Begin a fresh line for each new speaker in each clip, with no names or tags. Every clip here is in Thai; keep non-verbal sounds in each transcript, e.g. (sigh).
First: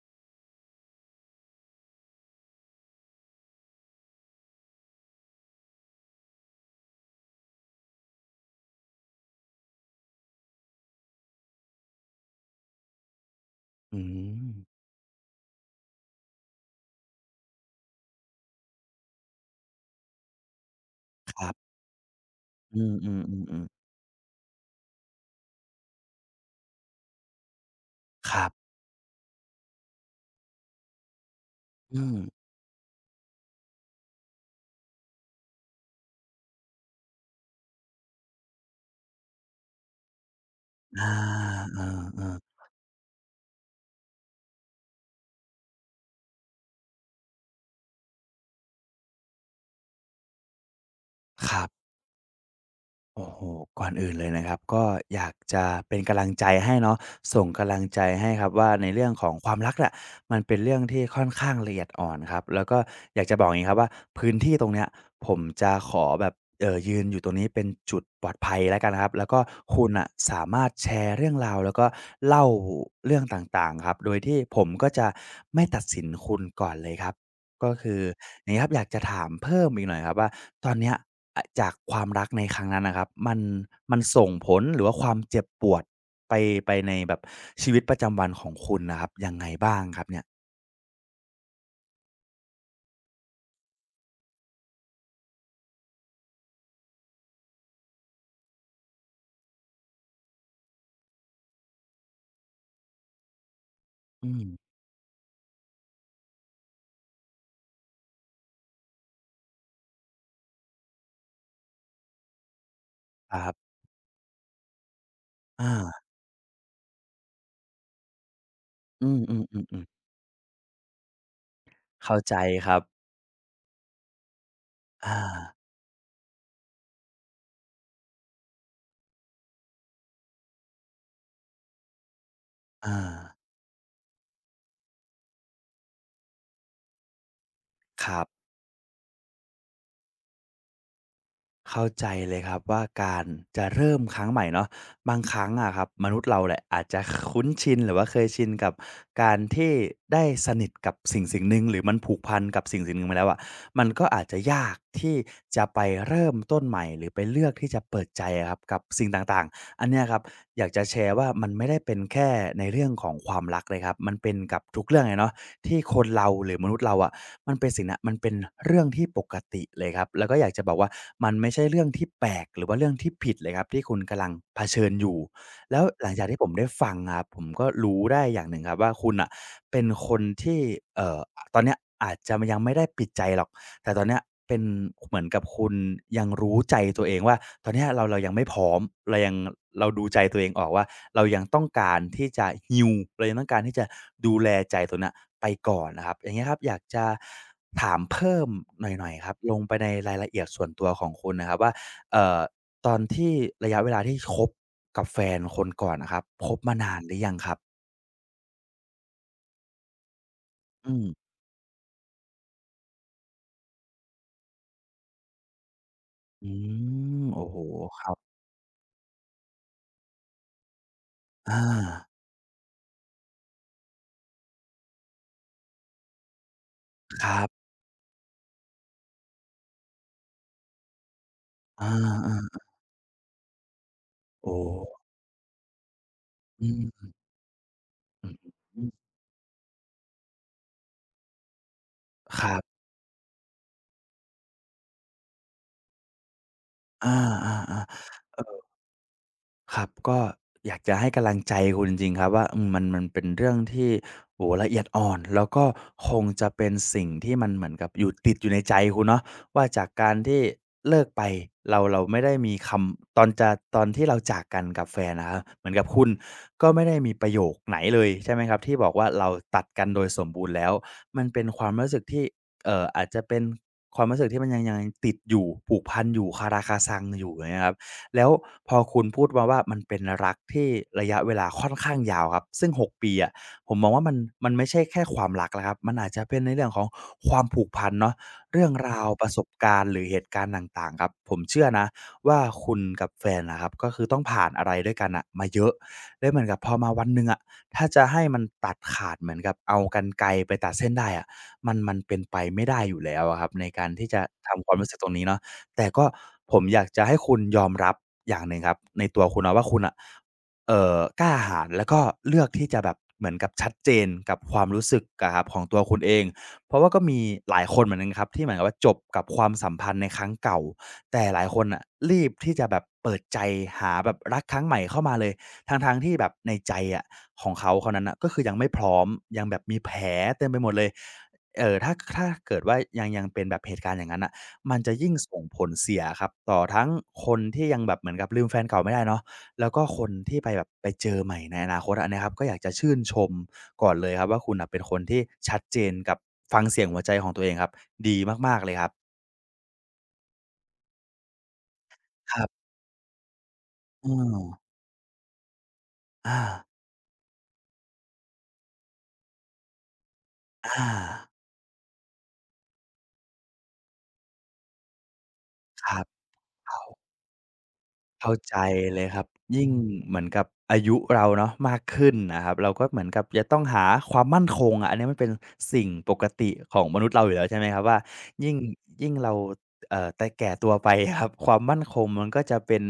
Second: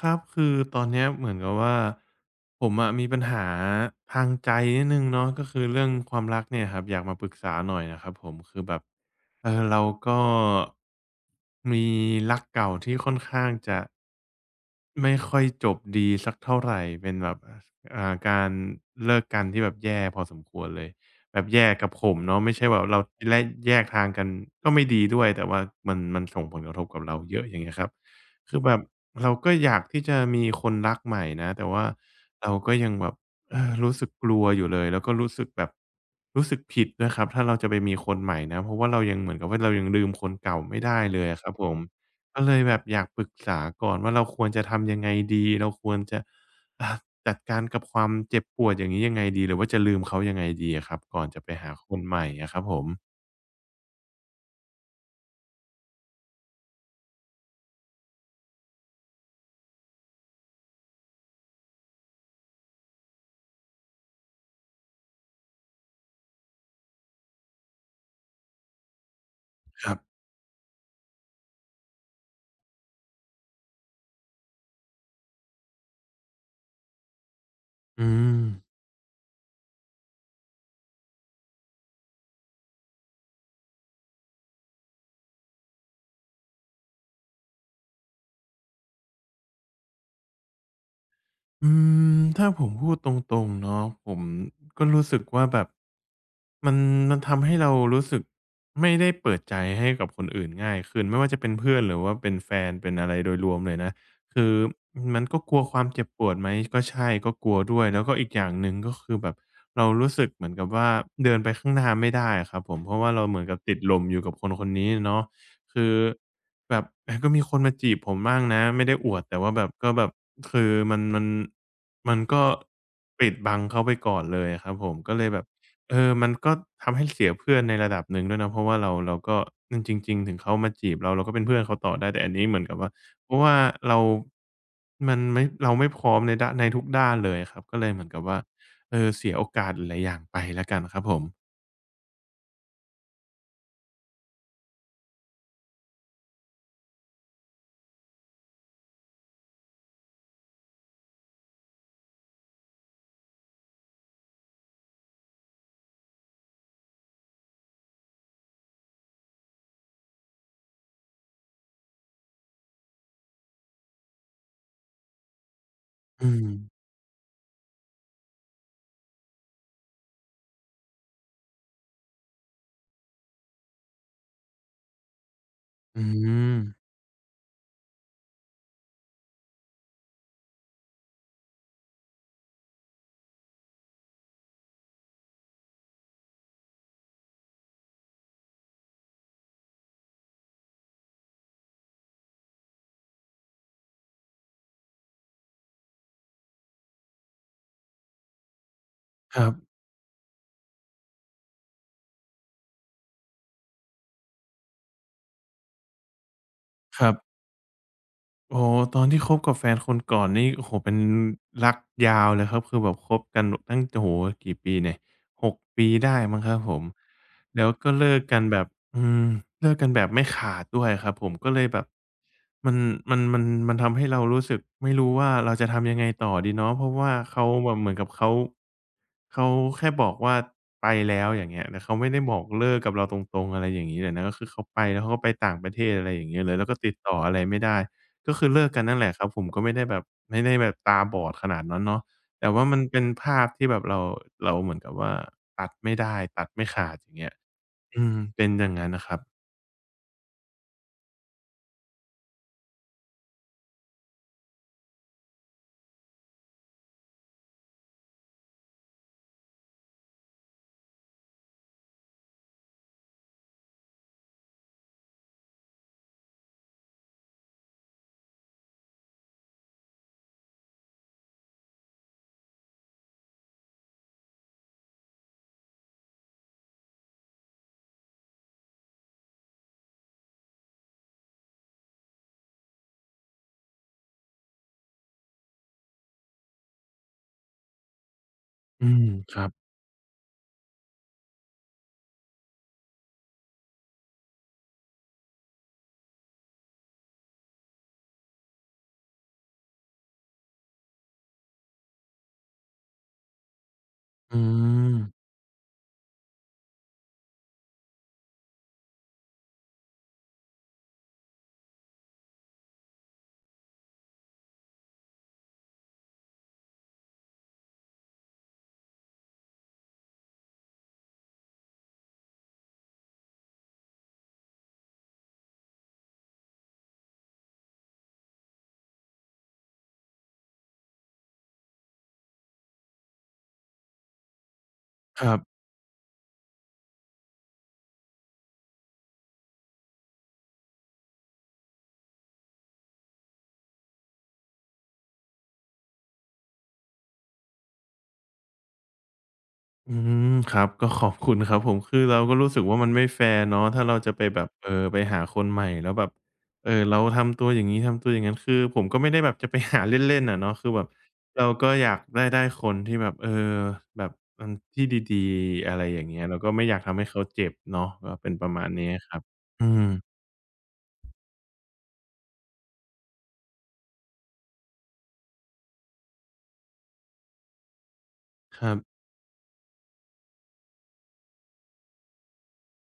ครับคือตอนเนี้ยเหมือนกับว่าผมอะมีปัญหาทางใจนิดหนึ่งเนาะก็คือเรื่องความรักเนี่ยครับอยากมาปรึกษาหน่อยนะครับผมคือแบบเราก็มีรักเก่าที่ค่อนข้างจะ
อืม
ไม่ค่อยจบดีสักเท่าไรเป็นแบบการเลิกกันที่แบบแย่พอสมควรเลย
ค
แบบ
รับ
แย่กับผมเนาะไม่ใช่แบ
อื
บเรา
ม
แล่
ๆๆ
แย
ๆ
กทางกันก็ไม่ดีด้วยแต่ว่ามันส่งผลกระทบกับเราเยอะอย่างเงี้ยครับ
ครั
คือแบ
บ
บเราก็อยากที่จะมีคนรักใหม่นะแต่ว่า
อืม
เราก็ยังแบบรู้สึกกลัวอยู่เลยแล้วก็รู้สึกแบบรู้สึกผิดด้วยครับถ้าเราจะไปมีคนใหม่นะเพราะว่าเรายังเหมือนกับว่าเรายังลืมคนเก่าไม่ได้
อา
เลยอะครับผม
เออ
ก็เลยแบบอยากปรึกษาก่อนว่าเราควรจะทำยังไงดี เราควรจะอ่าจัดการกับความเจ็บปวดอย่างงี้ยังไงดีหรือว่าจะลืมเขายังไงดีอะครับก่อนจะ
ๆ
ไป
ครั
หา
บ
คนใหม่อะครับผม
โอ้โหก่อนอื่นเลยนะครับก็อยากจะเป็นกำลังใจให้เนาะส่งกำลังใจให้ครับว่าในเรื่องของความรักน่ะมันเป็นเรื่องที่ค่อนข้างละเอียดอ่อนครับแล้วก็อยากจะบอกอย่างงี้ครับว่าพื้นที่ตรงเนี้ยผมจะขอแบบยืนอยู่ตรงนี้เป็นจุดปลอดภัยแล้วกันครับแล้วก็คุ
ค
ณ
รั
น่ะ
บ
สามารถแชร์เรื่องราวแล้วก็เล่าเรื่องต่างๆครับโดยที่ผมก็จะไม่ตัดสินคุณก่อนเลยครับ ก็คือ
อืม
อย่างนี้ครับอยากจะถามเพิ่มอีกหน่อยครับว่าตอนเนี้ยอะจากความรักในครั้งนั้นน่ะครับมันส่งผลหรือว่าความเจ็บปวดไปไปในแบบชีวิตประจำวันของคุณน่ะครับยังไงบ้างครับเนี่ย
อืมถ้าผมพูดตรงๆเนาะผมก็รู้สึกว่าแบบมันมันทำให้เรารู้สึกไม่ได้เปิดใจให้กับคนอื่นง่ายขึ้นไม่ว่าจะเป็นเพื่อนหรือว่าเป็นแฟนเป็นอะไรโดยรวมเลยนะ
อื
คื
ม
อมันก็กลัวความเจ็บปวดไหมก็ใช่ก็กลัวด้วยแล้วก็อีกอย่างหนึ่งก็คือแบบเรารู้สึกเหมือนกับว่าเดินไปข้างหน้าไม่ได้ครับผมเพราะว่าเรา
ค
เหมือน
รั
กับ
บ
ติดลมอยู่กับคนคนนี้เนาะ
อา
คือ แบบ (laughs) เออก็มีคนมาจีบผมบ้างนะไม่ได้
อื
อวดแต่
ม
ว่าแบบ
ๆๆ
ก็แบ
ๆ
บคือมันมันมั
เข้า
น
ใจ
ก็
ครับ
ปิดบังเขาไปก่อนเลยอะครับผมก็
อา
เลยแบบเออมันก็ทำให้เสียเพื่อนในระดับหนึ่งด้วยนะเพราะว่าเราก็อืมจริงๆถึงเขามาจีบเราเราก็เป็นเพื่อนเขาต่อได้แต่อันนี้เหมือนกับว่า
อา
เพราะว่าเรามันไม่เราไม่พร้อมในด้านในทุกด้านเลยอะครับก็เลยเหมื
ค
อนกั
รั
บ
บ
ว่าเออเสียโอกาสหลายๆอย่างไปแล้วกันครับผม
เข้าใจเลยครับว่าการจะเริ่มครั้งใหม่เนาะบางครั้งอะครับมนุษย์เราแหละอาจจะคุ้นชินหรือว่าเคยชินกับการที่ได้สนิทกับสิ่งสิ่งหนึ่งหรือมันผูกพันกับสิ่งสิ่งหนึ่งมาแล้วอะมันก็อาจจะยากที่จะไปเริ่มต้นใหม่หรือไปเลือกที่จะเปิดใจอะครับกับสิ่งต่างๆอันเนี้ยครับอยากจะแชร์ว่ามันไม่ได้เป็นแค่ในเรื่องของความรักเลยครับมันเป็นกับทุกเรื่องเลยเนาะ ที่คนเรา
อื
ห
ม
รือมนุษย์เราอะะมันเป็นเรื่องที่ปกติเลยครับแล้วก็อยากจะบอกว่ามันไม่ใช่เรื่องที่แปลกหรือว่าเรื่องที่ผิดเลยครับที่คุณกำลังเผชิญอยู่แล้ว
อื
หลังจากที่ผมได้
ม
ฟังอะครับผมก็รู้ได้อย่างหนึ่งครับว่าคุณน่ะเป็นคนที่เอ่อตอนเนี้ยอาจจะยังไม่ได้ปิดใจหรอก แต่ตอนเนี้ยเป็นเหมือนกับคุณยังรู้ใจตัวเองว่าตอนเนี้ยเรายังไม่พร้อมเรายังเราดูใจตัวเองออกว่าเรายังต้องการที่จะ heal เรายังต้องการที่จะดูแลใจตัวเนี้ยไปก่อนนะครับอย่างเงี้ยครับอยากจะถามเพิ่มหน่อยๆครับ
ครั
ลงไป
บ
ในรายละเอียดส่วนตัวของคุณนะครับว่าเอ่อตอนที่ระยะเวลาที่คบกับแฟนคนก่อนอะครับคบมานาน
ค
ห
รั
รือยั
บ
งครับ
โอ้โฮตอนที่คบกับแฟนคนก่อนนี่โอ้โฮเป็
อื
น
ม
รักยาวเลยครับคือแบบคบกันตั้งโอ้โฮกี่ปีเนี่ย6 ปีได้มั้งค
อื
รับผม
มโอ้โฮ
แล้วก็
ครั
เลิ
บ
กกันแบบอืมเลิกกันแบบไม่ขาดด้วยครับผมก็เล
อา
ยแบบมันมันทำให้เรารู้สึกไม่รู้ว่าเราจะทำยังไงต่อดีเนาะเพราะว่า
ครั
เขา
บ
แบบเหมือนกับเขาแค่บอกว่าไปแล้วอย่างเงี้ยแต่
อ
เขาไม่ได้บอก
า
เลิกกับเราตรงๆอะไรอย่างงี้เลยนะก็
ๆ
คือ
โอ้
เขาไปแล้วเขาก็ไปต่างประเทศอะไรอย่างเงี้ยเลยแล้ว
อื
ก็ติด
ม
ต่ออะไรไม่ได้
อื
ก็
อ
คือเลิก
ฮึ
กันนั่นแหละครับผมก็ไม่ได้แบบไม่ได้แบบตาบอดขนาดนั้นเนาะ
ค
แต่
รั
ว่า
บ
มันเป็นภาพที่แบบเราเราเหมือนกับว่าตัดไม่ได้ตัดไม่ขาดอ
อา
ย่างเงี้
ๆ
ย
ๆเออ
เป็นอย่างงั้นน่ะครับ
ครับก็อยากจะให้กำลังใจคุณจริงๆครับว่าอืมมันเป็นเรื่องที่โอ้โฮละเอียดอ่อนแล้วก็คงจะเป็นสิ่งที่มันเหมือนกับอยู่ติดอยู่ในใจคุณเนาะว่าจากการที่เลิกไปเราไม่ได้มีคำตอนจะตอนที่เราจากกันกับแฟนนะครับเหมือนกับคุณก็ไม่ได้มีประโยคไหนเลยใช่ไหมครับที่บอกว่าเราตัดกันโดยสมบูรณ์แล้วมันเป็นความรู้สึกที่อาจจะเป็นความรู้สึกที่มันยังติดอยู่ผูกพันอยู่คาราคาซังอยู่อย่างเงี้ยครับ แล้วพอคุณพูดมาว่ามันเป็นรักที่ระยะเวลาค่อนข้างยาวครับซึ่ง6ปีอะผมมองว่ามันไม่ใช่แค่ความรักแล้วครับมันอาจจะเป็นในเรื่องของความผูกพันเนาะเรื่อง
อื
รา
ม
วประ
ค
ส
รั
บ
บ
การณ์หรือเหตุการณ์ต่างๆครับผมเชื่อนะว่าคุณกับแฟนอะครับก็คือต้องผ่านอะไรด้วยกันน่ะมาเยอะแล้วเหมือนกับพอมาวันหนึ่งอะถ้าจะให้มันตัดขาดเหมือนกับเอากรรไกรไปตัดเส้นได้อะมันเป็นไปไม่ได้อยู่แล้วอะครับในการที่จะ
อื
ทำความรู้สึ
ม
กตรงนี้เนาะ แต่ก็ผมอยากจะให้คุณยอมรับอย่างหนึ่งครับในตัวคุณเนาะว่าคุณอ่ะกล้าหาญแล้วก็เลือกที่จะแบบเหมือนกับชัดเจนกับความรู้สึกอะครับของตัวคุณเองเพราะว่าก็มีหลายคนเหมือนกันครับที่เหมือนกับว่าจบกับความสัมพันธ์ในครั้งเก่าแต่หลายคนอ่ะรีบที่จะแบบเปิดใจหาแบบรักครั้งใหม่เข้ามาเลยทั้งๆที่แบบในใจอะของเขาคนนั้นอ่ะก็คือยังไม่พร้อมยังแบบมีแผลเต็มไปหมดเลยถ้าเกิดว่ายังเป็นแบบเหตุการณ์อย่างนั้นอ่ะ มันจะยิ่ง
ครับ
ส่งผลเสียครับต่อทั้งคนที่ยังแบบเหมือนกับลืมแฟนเก่าไม่ได้เนาะแล้วก็คนที่ไปแบบไปเจอใหม่ในอนาคตอันเนี้ยครับก็อยากจะชื่นชมก่อนเลยครับว่าคุณน่ะเป็นคนที่ชัดเจนกับฟังเสียงหัวใจของตัวเองครับดีมากๆเลยครับ
อืมครับก็ขอบคุณครับผมคือเรา
ค
ก็
รั
รู้สึ
บ
กว่ามันไม่แฟร์เนาะถ้าเรา
เอ
จะไปแบ
อ
บไปหาคนใหม่แล้วแบบ
อา
เราทำตัวอย่างงี้ทำตัวอย่างงั้นคือผมก็ไม่ได้แบบจะไปหาเล่นๆอะเนาะคือแบบ
อา
เราก็อยากได้คนที่แบบแบบที่ดีๆอะไร
ค
อ
รั
ย่า
บ
งเงี้ยเราก็ไม่อยาก
เขา
ทำให้เขาเจ็บเนาะก็เป็
เข้า
นประ
ใจ
มาณนี้
เลย
ค
ค
รั
รั
บ
บ
อื
ยิ่ง
ม
เหมือนกับอายุเราเนาะมากขึ้นนะครับเราก็เหมือนกับจะต้องหาความมั่นคงอะอันนี้มันเป็นสิ่งปกติของมนุษย์เราอยู่แล้วใช่ไหมครับว่ายิ่ง
ครับ
ยิ่งเราแต่แก่ตัวไปครับความมั่นคงมันก็จะเป็น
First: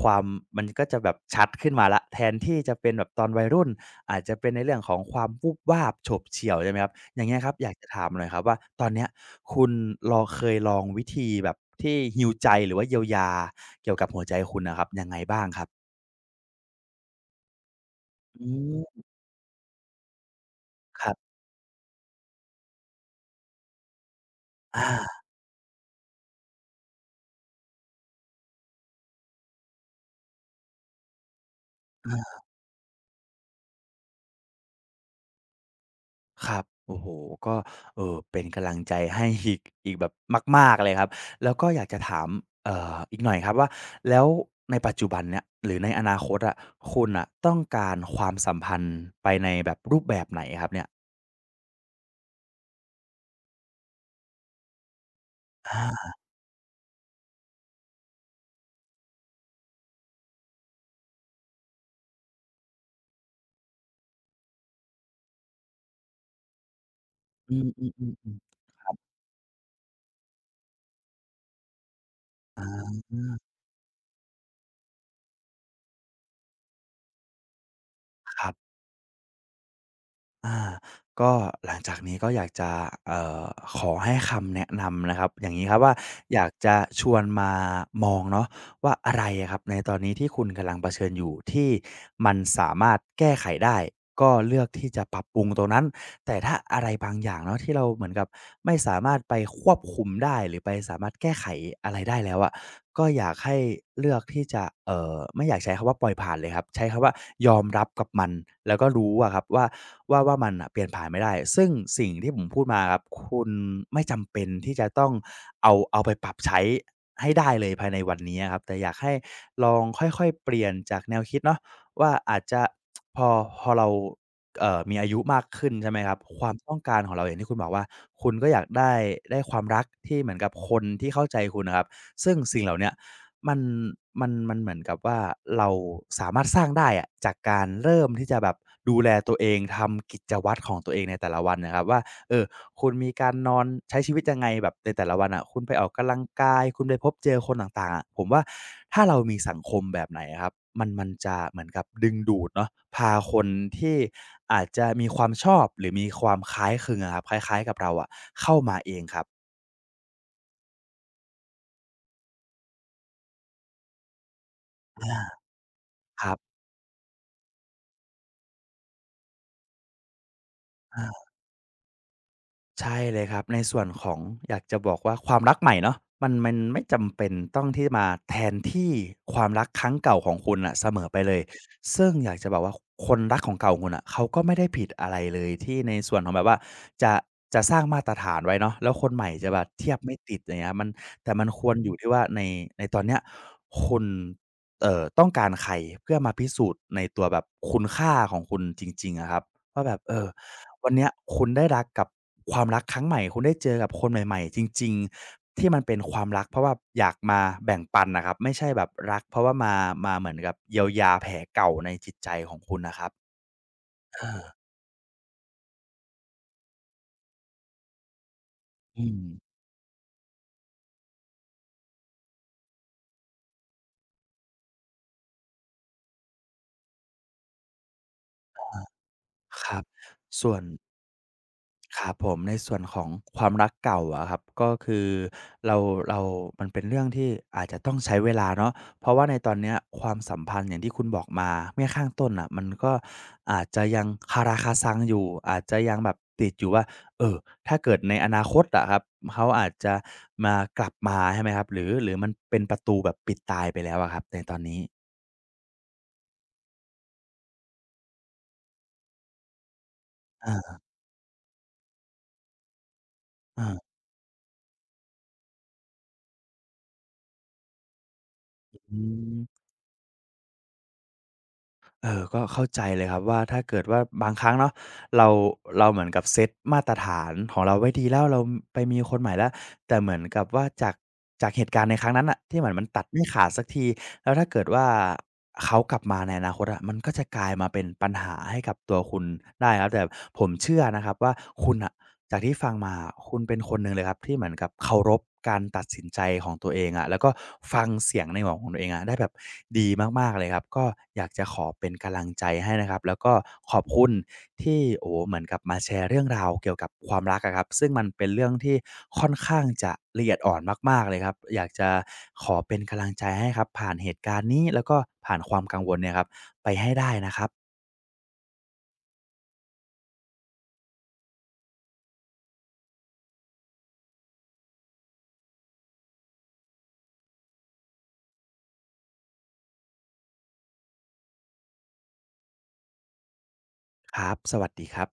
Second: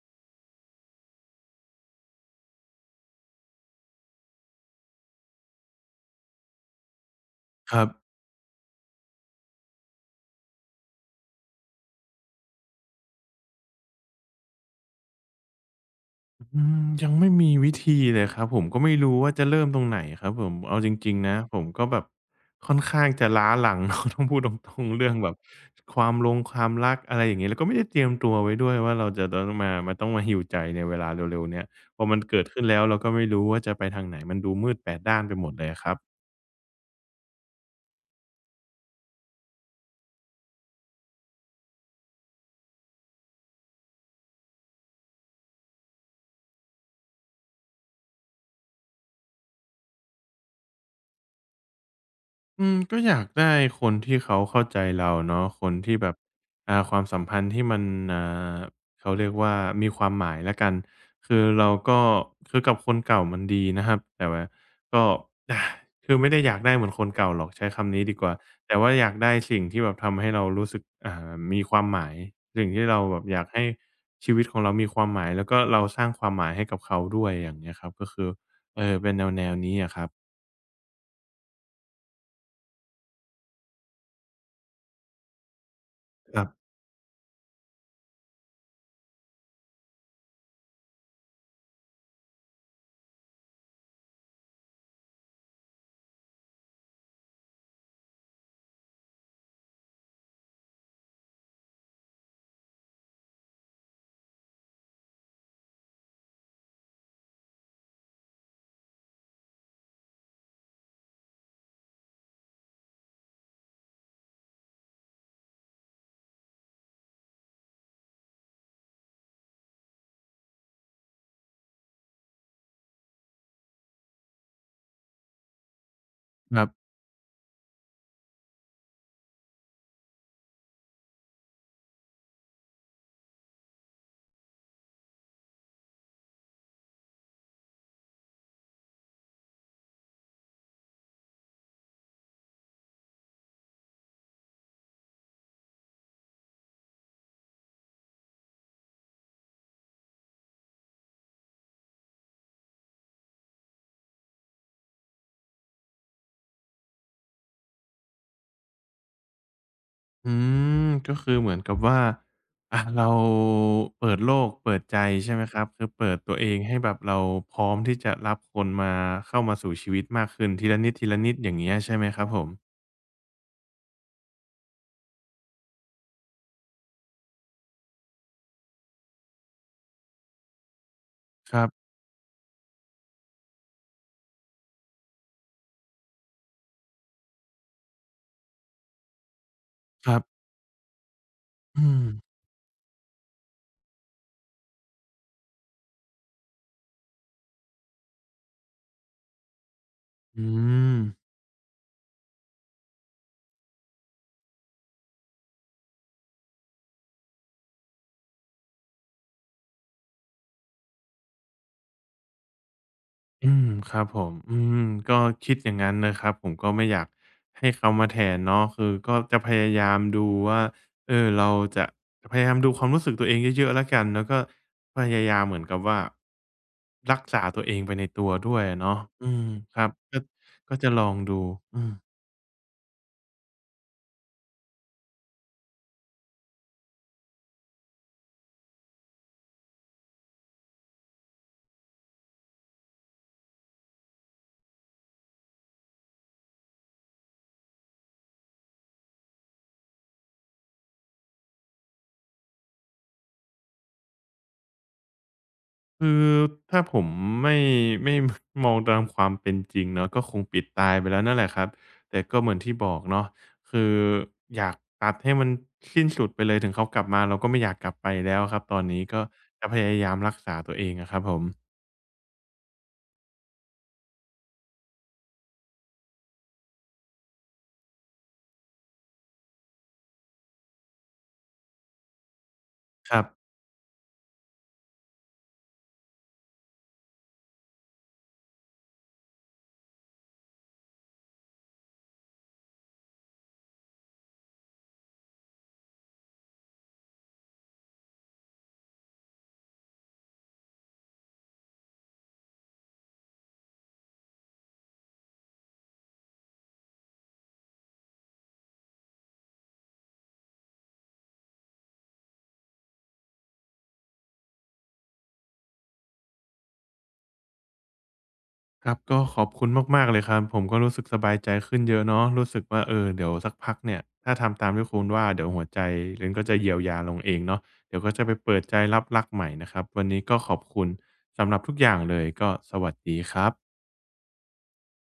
ความมันก็จะแบบชัดขึ้นมาแล้วแทนที่จะเป็นแบบตอนวัยรุ่นอาจจะเป็นในเรื่องของความวูบวาบโฉบเฉี่ยวใช่ไหมครับอย่างเงี้ยครับอยาก
ครั
จะ
บ
ถามหน่อยครับว่าตอนเนี้ยคุณลองเคยลองวิธีแบบที่ heal ใจหรือว่าเยียวยา เกี่ยวกับหัวใจคุณน่ะครับยังไงบ้างครับ
ยังไม่มีวิธีเลยครั
อื
บผมก็ไม่
ม
รู้ว่าจะเริ่มตรงไหนครับผมเอาจ
ครั
ริงๆ
บ
นะผมก็แบบค่อนข้างจะล้าหลัง (laughs) เนาะต้องพูดตรง
อา
ๆเรื่องแบบความลงความรักอะไรอย่างงี้แล้วก็ไม่ได้เตรียมตัวไว้ด้วยว่าเราจะต้องมา heal ใจในเวลาเร็วๆเนี้ยพอมัน
อา
เกิดขึ้นแล้วเราก็ไม่รู้ว่าจะไปทางไหนมันดูมืดแปดด้านไปหมดเลยอะครับ
ครับโอ้โฮก็เป็นกำลังใจให้อีกแบบมากๆเลยครับแล้วก็อยากจะถามอีกหน่อยครับว่าแล้วในปัจจุบันเนี่ยหรือในอนาคตอะคุณน่ะต้องการความสัมพันธ์ไปในแบบรูปแบบไหนครับเนี่ย
ก็อยากได้คนที่เขาเข้าใจเราเนาะคนที่แบ
อา
บความสัมพันธ์ที่มันอ่าเขาเรียกว่ามีความหมายแล้วกันคือเราก็คือกับคนเก่ามันดีนะครับแต่ว่าก็อาคือไม่ได้อยากได้เหมือนคนเก่าหรอก
อื
ใช้
ม
คำนี้ดีกว่า
ๆๆๆ
แต่ว่าอยากได้สิ่งที่แบบทำให้เรารู้สึกมีความหมายสิ่
อา
งที่เราแบบอยากให้ชีวิตของเรามีความหมายแล้วก็เราสร้างความหมายให้กับเขาด้วยอย่างเงี้ยครับก็คือ
ครับ
เป็นแนวๆนี้อะครับ
อาก็หลังจากนี้ก็อยากจะเอ่อขอให้คำแนะนำนะครับอย่างงี้ครับว่า
ค
อ
รั
ยาก
บ
จะชวนมามองเนาะ ว่าอะไรอะครับในตอนนี้ที่คุณกำลังเผชิญอยู่ที่มันสามารถแก้ไขได้ก็เลือกที่จะปรับปรุงตรงนั้นแต่ถ้าอะไรบางอย่างเนาะที่เราเหมือนกับไม่สามารถไปควบคุมได้หรือไปสามารถแก้ไขอะไรได้แล้วอะก็อยากให้เลือกที่จะไม่อยากใช้คำว่าปล่อยผ่านเลยครับใช้คำว่ายอมรับกับมันแล้วก็รู้อะครับว่าว่ามันน่ะเปลี่ยนผ่านไม่ได้ซึ่งสิ่งที่ผมพูดมาครับคุณไม่จำเป็นที่จะต้องเอาไปปรับใช้ ให้ได้เลยภายในวันนี้ครับแต่อยากให้ลองค่อยๆเปลี่ยนจากแนวคิดเนาะว่าอาจจะพอพอเรามีอายุมากขึ้นใช่ไหมครับความ
ครับ
ต้องการของเราอย่างที่คุณบอกว่าคุณก็อยากได้ความรักที่เหมือนกับคนที่เข้าใจคุณนะครับซึ่งสิ่งเหล่าเนี้ยมันมันเหมือนกับว่าเราสามารถสร้างได้อะจากการเริ่มที่จะแบบดูแลตัวเองทำกิจวัตรของตัวเองในแต่ละวันนะครับว่าเออ คุณมีการนอนใช้ชีวิตยังไงแบบในแต่ละวันอะคุณไปออกกำลังกายคุณไปพบเจอคนต่างๆอะผมว่าถ้าเรามีสังคมแบบไหนอะครับมันจะเหมือนกับดึงดูดเนาะพาคนที่อาจจะมีความชอบหรือมีความคล้ายคลึงอะครับคล้ายๆกับเราอะเข้ามาเองครับ
อืมก็คือเหมือนกับว่าอะเราเปิดโลกเปิดใจใช่
อา
ไหมครับคือเปิด
ครั
ตัวเอ
บ
งให้แบบเราพร้อมที่จะรับคนมาเข้ามาสู่ชีวิตมากขึ้นทีละนิดๆอย่างเงี้ยใช่ไหมครับผม
ใช่เลยครับในส่วนของอยากจะบอกว่าความรักใหม่เนาะมันไม่จำเป็นต้องที่มาแทนที่ความรักครั้งเก่าของคุณน่ะเสมอไปเลย
คร
ซึ่งอยากจะบอกว่าคนรักของเก่าคุณน่ะเขาก็ไม่ได้ผิดอะไรเลยที่ในส่วนของแบบว่าจะจะสร้างมาตรฐานไว้เนาะแล้วคนใหม่จะแบบเทียบไม่
ับๆ
ติดอย่างเงี้ยมันแต่มันควรอ
อื
ยู่
ม
ที่ว่าในตอนเนี้ยคุณต้องการใครเพื่อมาพิสูจน์ในตัวแบบคุณค่าของคุณจริงๆอะครับว่าแบบเออ
อื
วัน
ม
เนี้ยคุณได้รักกับความรักครั้งใหม่คุณได้เจอกับคนใหม่ๆจริงๆที่มันเป็นความรักเพราะว่าอยากมาแบ่งปันน่ะครับไม่ใช่แบบรักเพราะว่ามาเหมือนกับเยียวยาแผลเก่าในจิตใจของคุณน่ะครับ
อืมครับผ
เอ
ม
อ
ก็คิดอย่างนั้นนะครับผมก็ไม่อยากให้เขามาแทนเนาะคือ
อื
ก็
ม
จะพยายามดูว่าเราจะพยายามดูความรู้สึกตัวเองเยอะๆแล้วกันแล้วก็พยายามเหมือนกับว่ารักษาตัวเองไปในตัวด้วยอะเนาะอืม
ค
ค
รับ
รับก็
ส่วน
จะลองดูอืม
ครับผมในส่วนของความรักเก่าอะครับก็คือเราเรามันเป็นเรื่องที่อาจจะต้องใช้เวลาเนาะเพราะว่าในตอนเนี้ยความสัมพันธ์อย่างที่คุณบอกมาเมื่อข้างต้นน่ะมันก็อาจจะยังคาราคาซังอยู่อาจจะยังแบบติดอยู่ว่าเอ่อถ้าเกิดในอนาคตอะครับเขาอาจจะมากลับมาใช่ไหมครับหรือมันเป็นประตูแบบปิดตายไปแล้วอะครับในตอนนี้
คือถ้าผมไม่ไม่ (laughs) มองตามความเป็นจริงเนาะก็คงปิด
อา
ตายไปแล้วนั่นแหละครับแต่ก็เหมือนที่บอกเนาะ
ๆ
คืออยากตัดให้มันสิ้นสุดไปเลยถึงเขากลับมาเราก็ไม่อยากกลับไปแล้วครับตอน
อื
นี้ก็
ม
จะพยายามรักษาตัวเองอะครับผม
เออก็เข้าใจเลยครับว่าถ้าเกิดว่าบางครั้งเนาะเราเราเหมือนกับเซตมาตรฐานของเราไว้ดีแล้วเราไปมีคนใหม่แล้วแต่เหมือนกับว่าจากเหตุการณ์ในครั้งนั้นน่ะที่เหมือนมันตัด
ครั
ไม่ขา
บ
ดสักทีแล้วถ้าเกิดว่าเขากลับมาในอนาคตอะมันก็จะกลายมาเป็นปัญหาให้กับตัวคุณได้ครับแต่ผมเชื่อนะครับว่าคุณน่ะ จากที่ฟังมาคุณเป็นคนหนึ่งเลยครับที่เหมือนกับเคารพการตัดสินใจของตัวเองอะแล้วก็ฟังเสียงในหัวของตัวเองอะได้แบบดีมากๆเลยครับก็อยากจะขอเป็นกำลังใจให้นะครับแล้วก็ขอบคุณที่โอ้โฮเหมือนกับมาแชร์เรื่องราวเกี่ยวกับความรักอะครับซึ่งมันเป็นเรื่องที่ค่อนข้างจะละเอียดอ่อนมากๆเลยครับอยากจะขอเป็นกำลังใจให้ครับผ่านเหตุการณ์นี้แล้วก็ผ่านความกังวลเนี่ยครับไปให้ได้นะครับ
ครับก็ขอบคุณมากๆเลยครับผมก็รู้สึกสบายใจขึ้นเยอะเนาะรู้สึกว่าเออเดี๋ยวสักพักเนี่ยถ้าทำตามที่คุณว่าเดี๋ยวหัวใจมันก็จะเยียวยาลงเองเนาะเดี๋ยวก็จะไปเปิดใจรับรักใหม่นะครับวันนี้ก็ขอบคุณสำหรับทุกอย่างเลยก็สวัสดีครับ
ครับสวัสดีครับ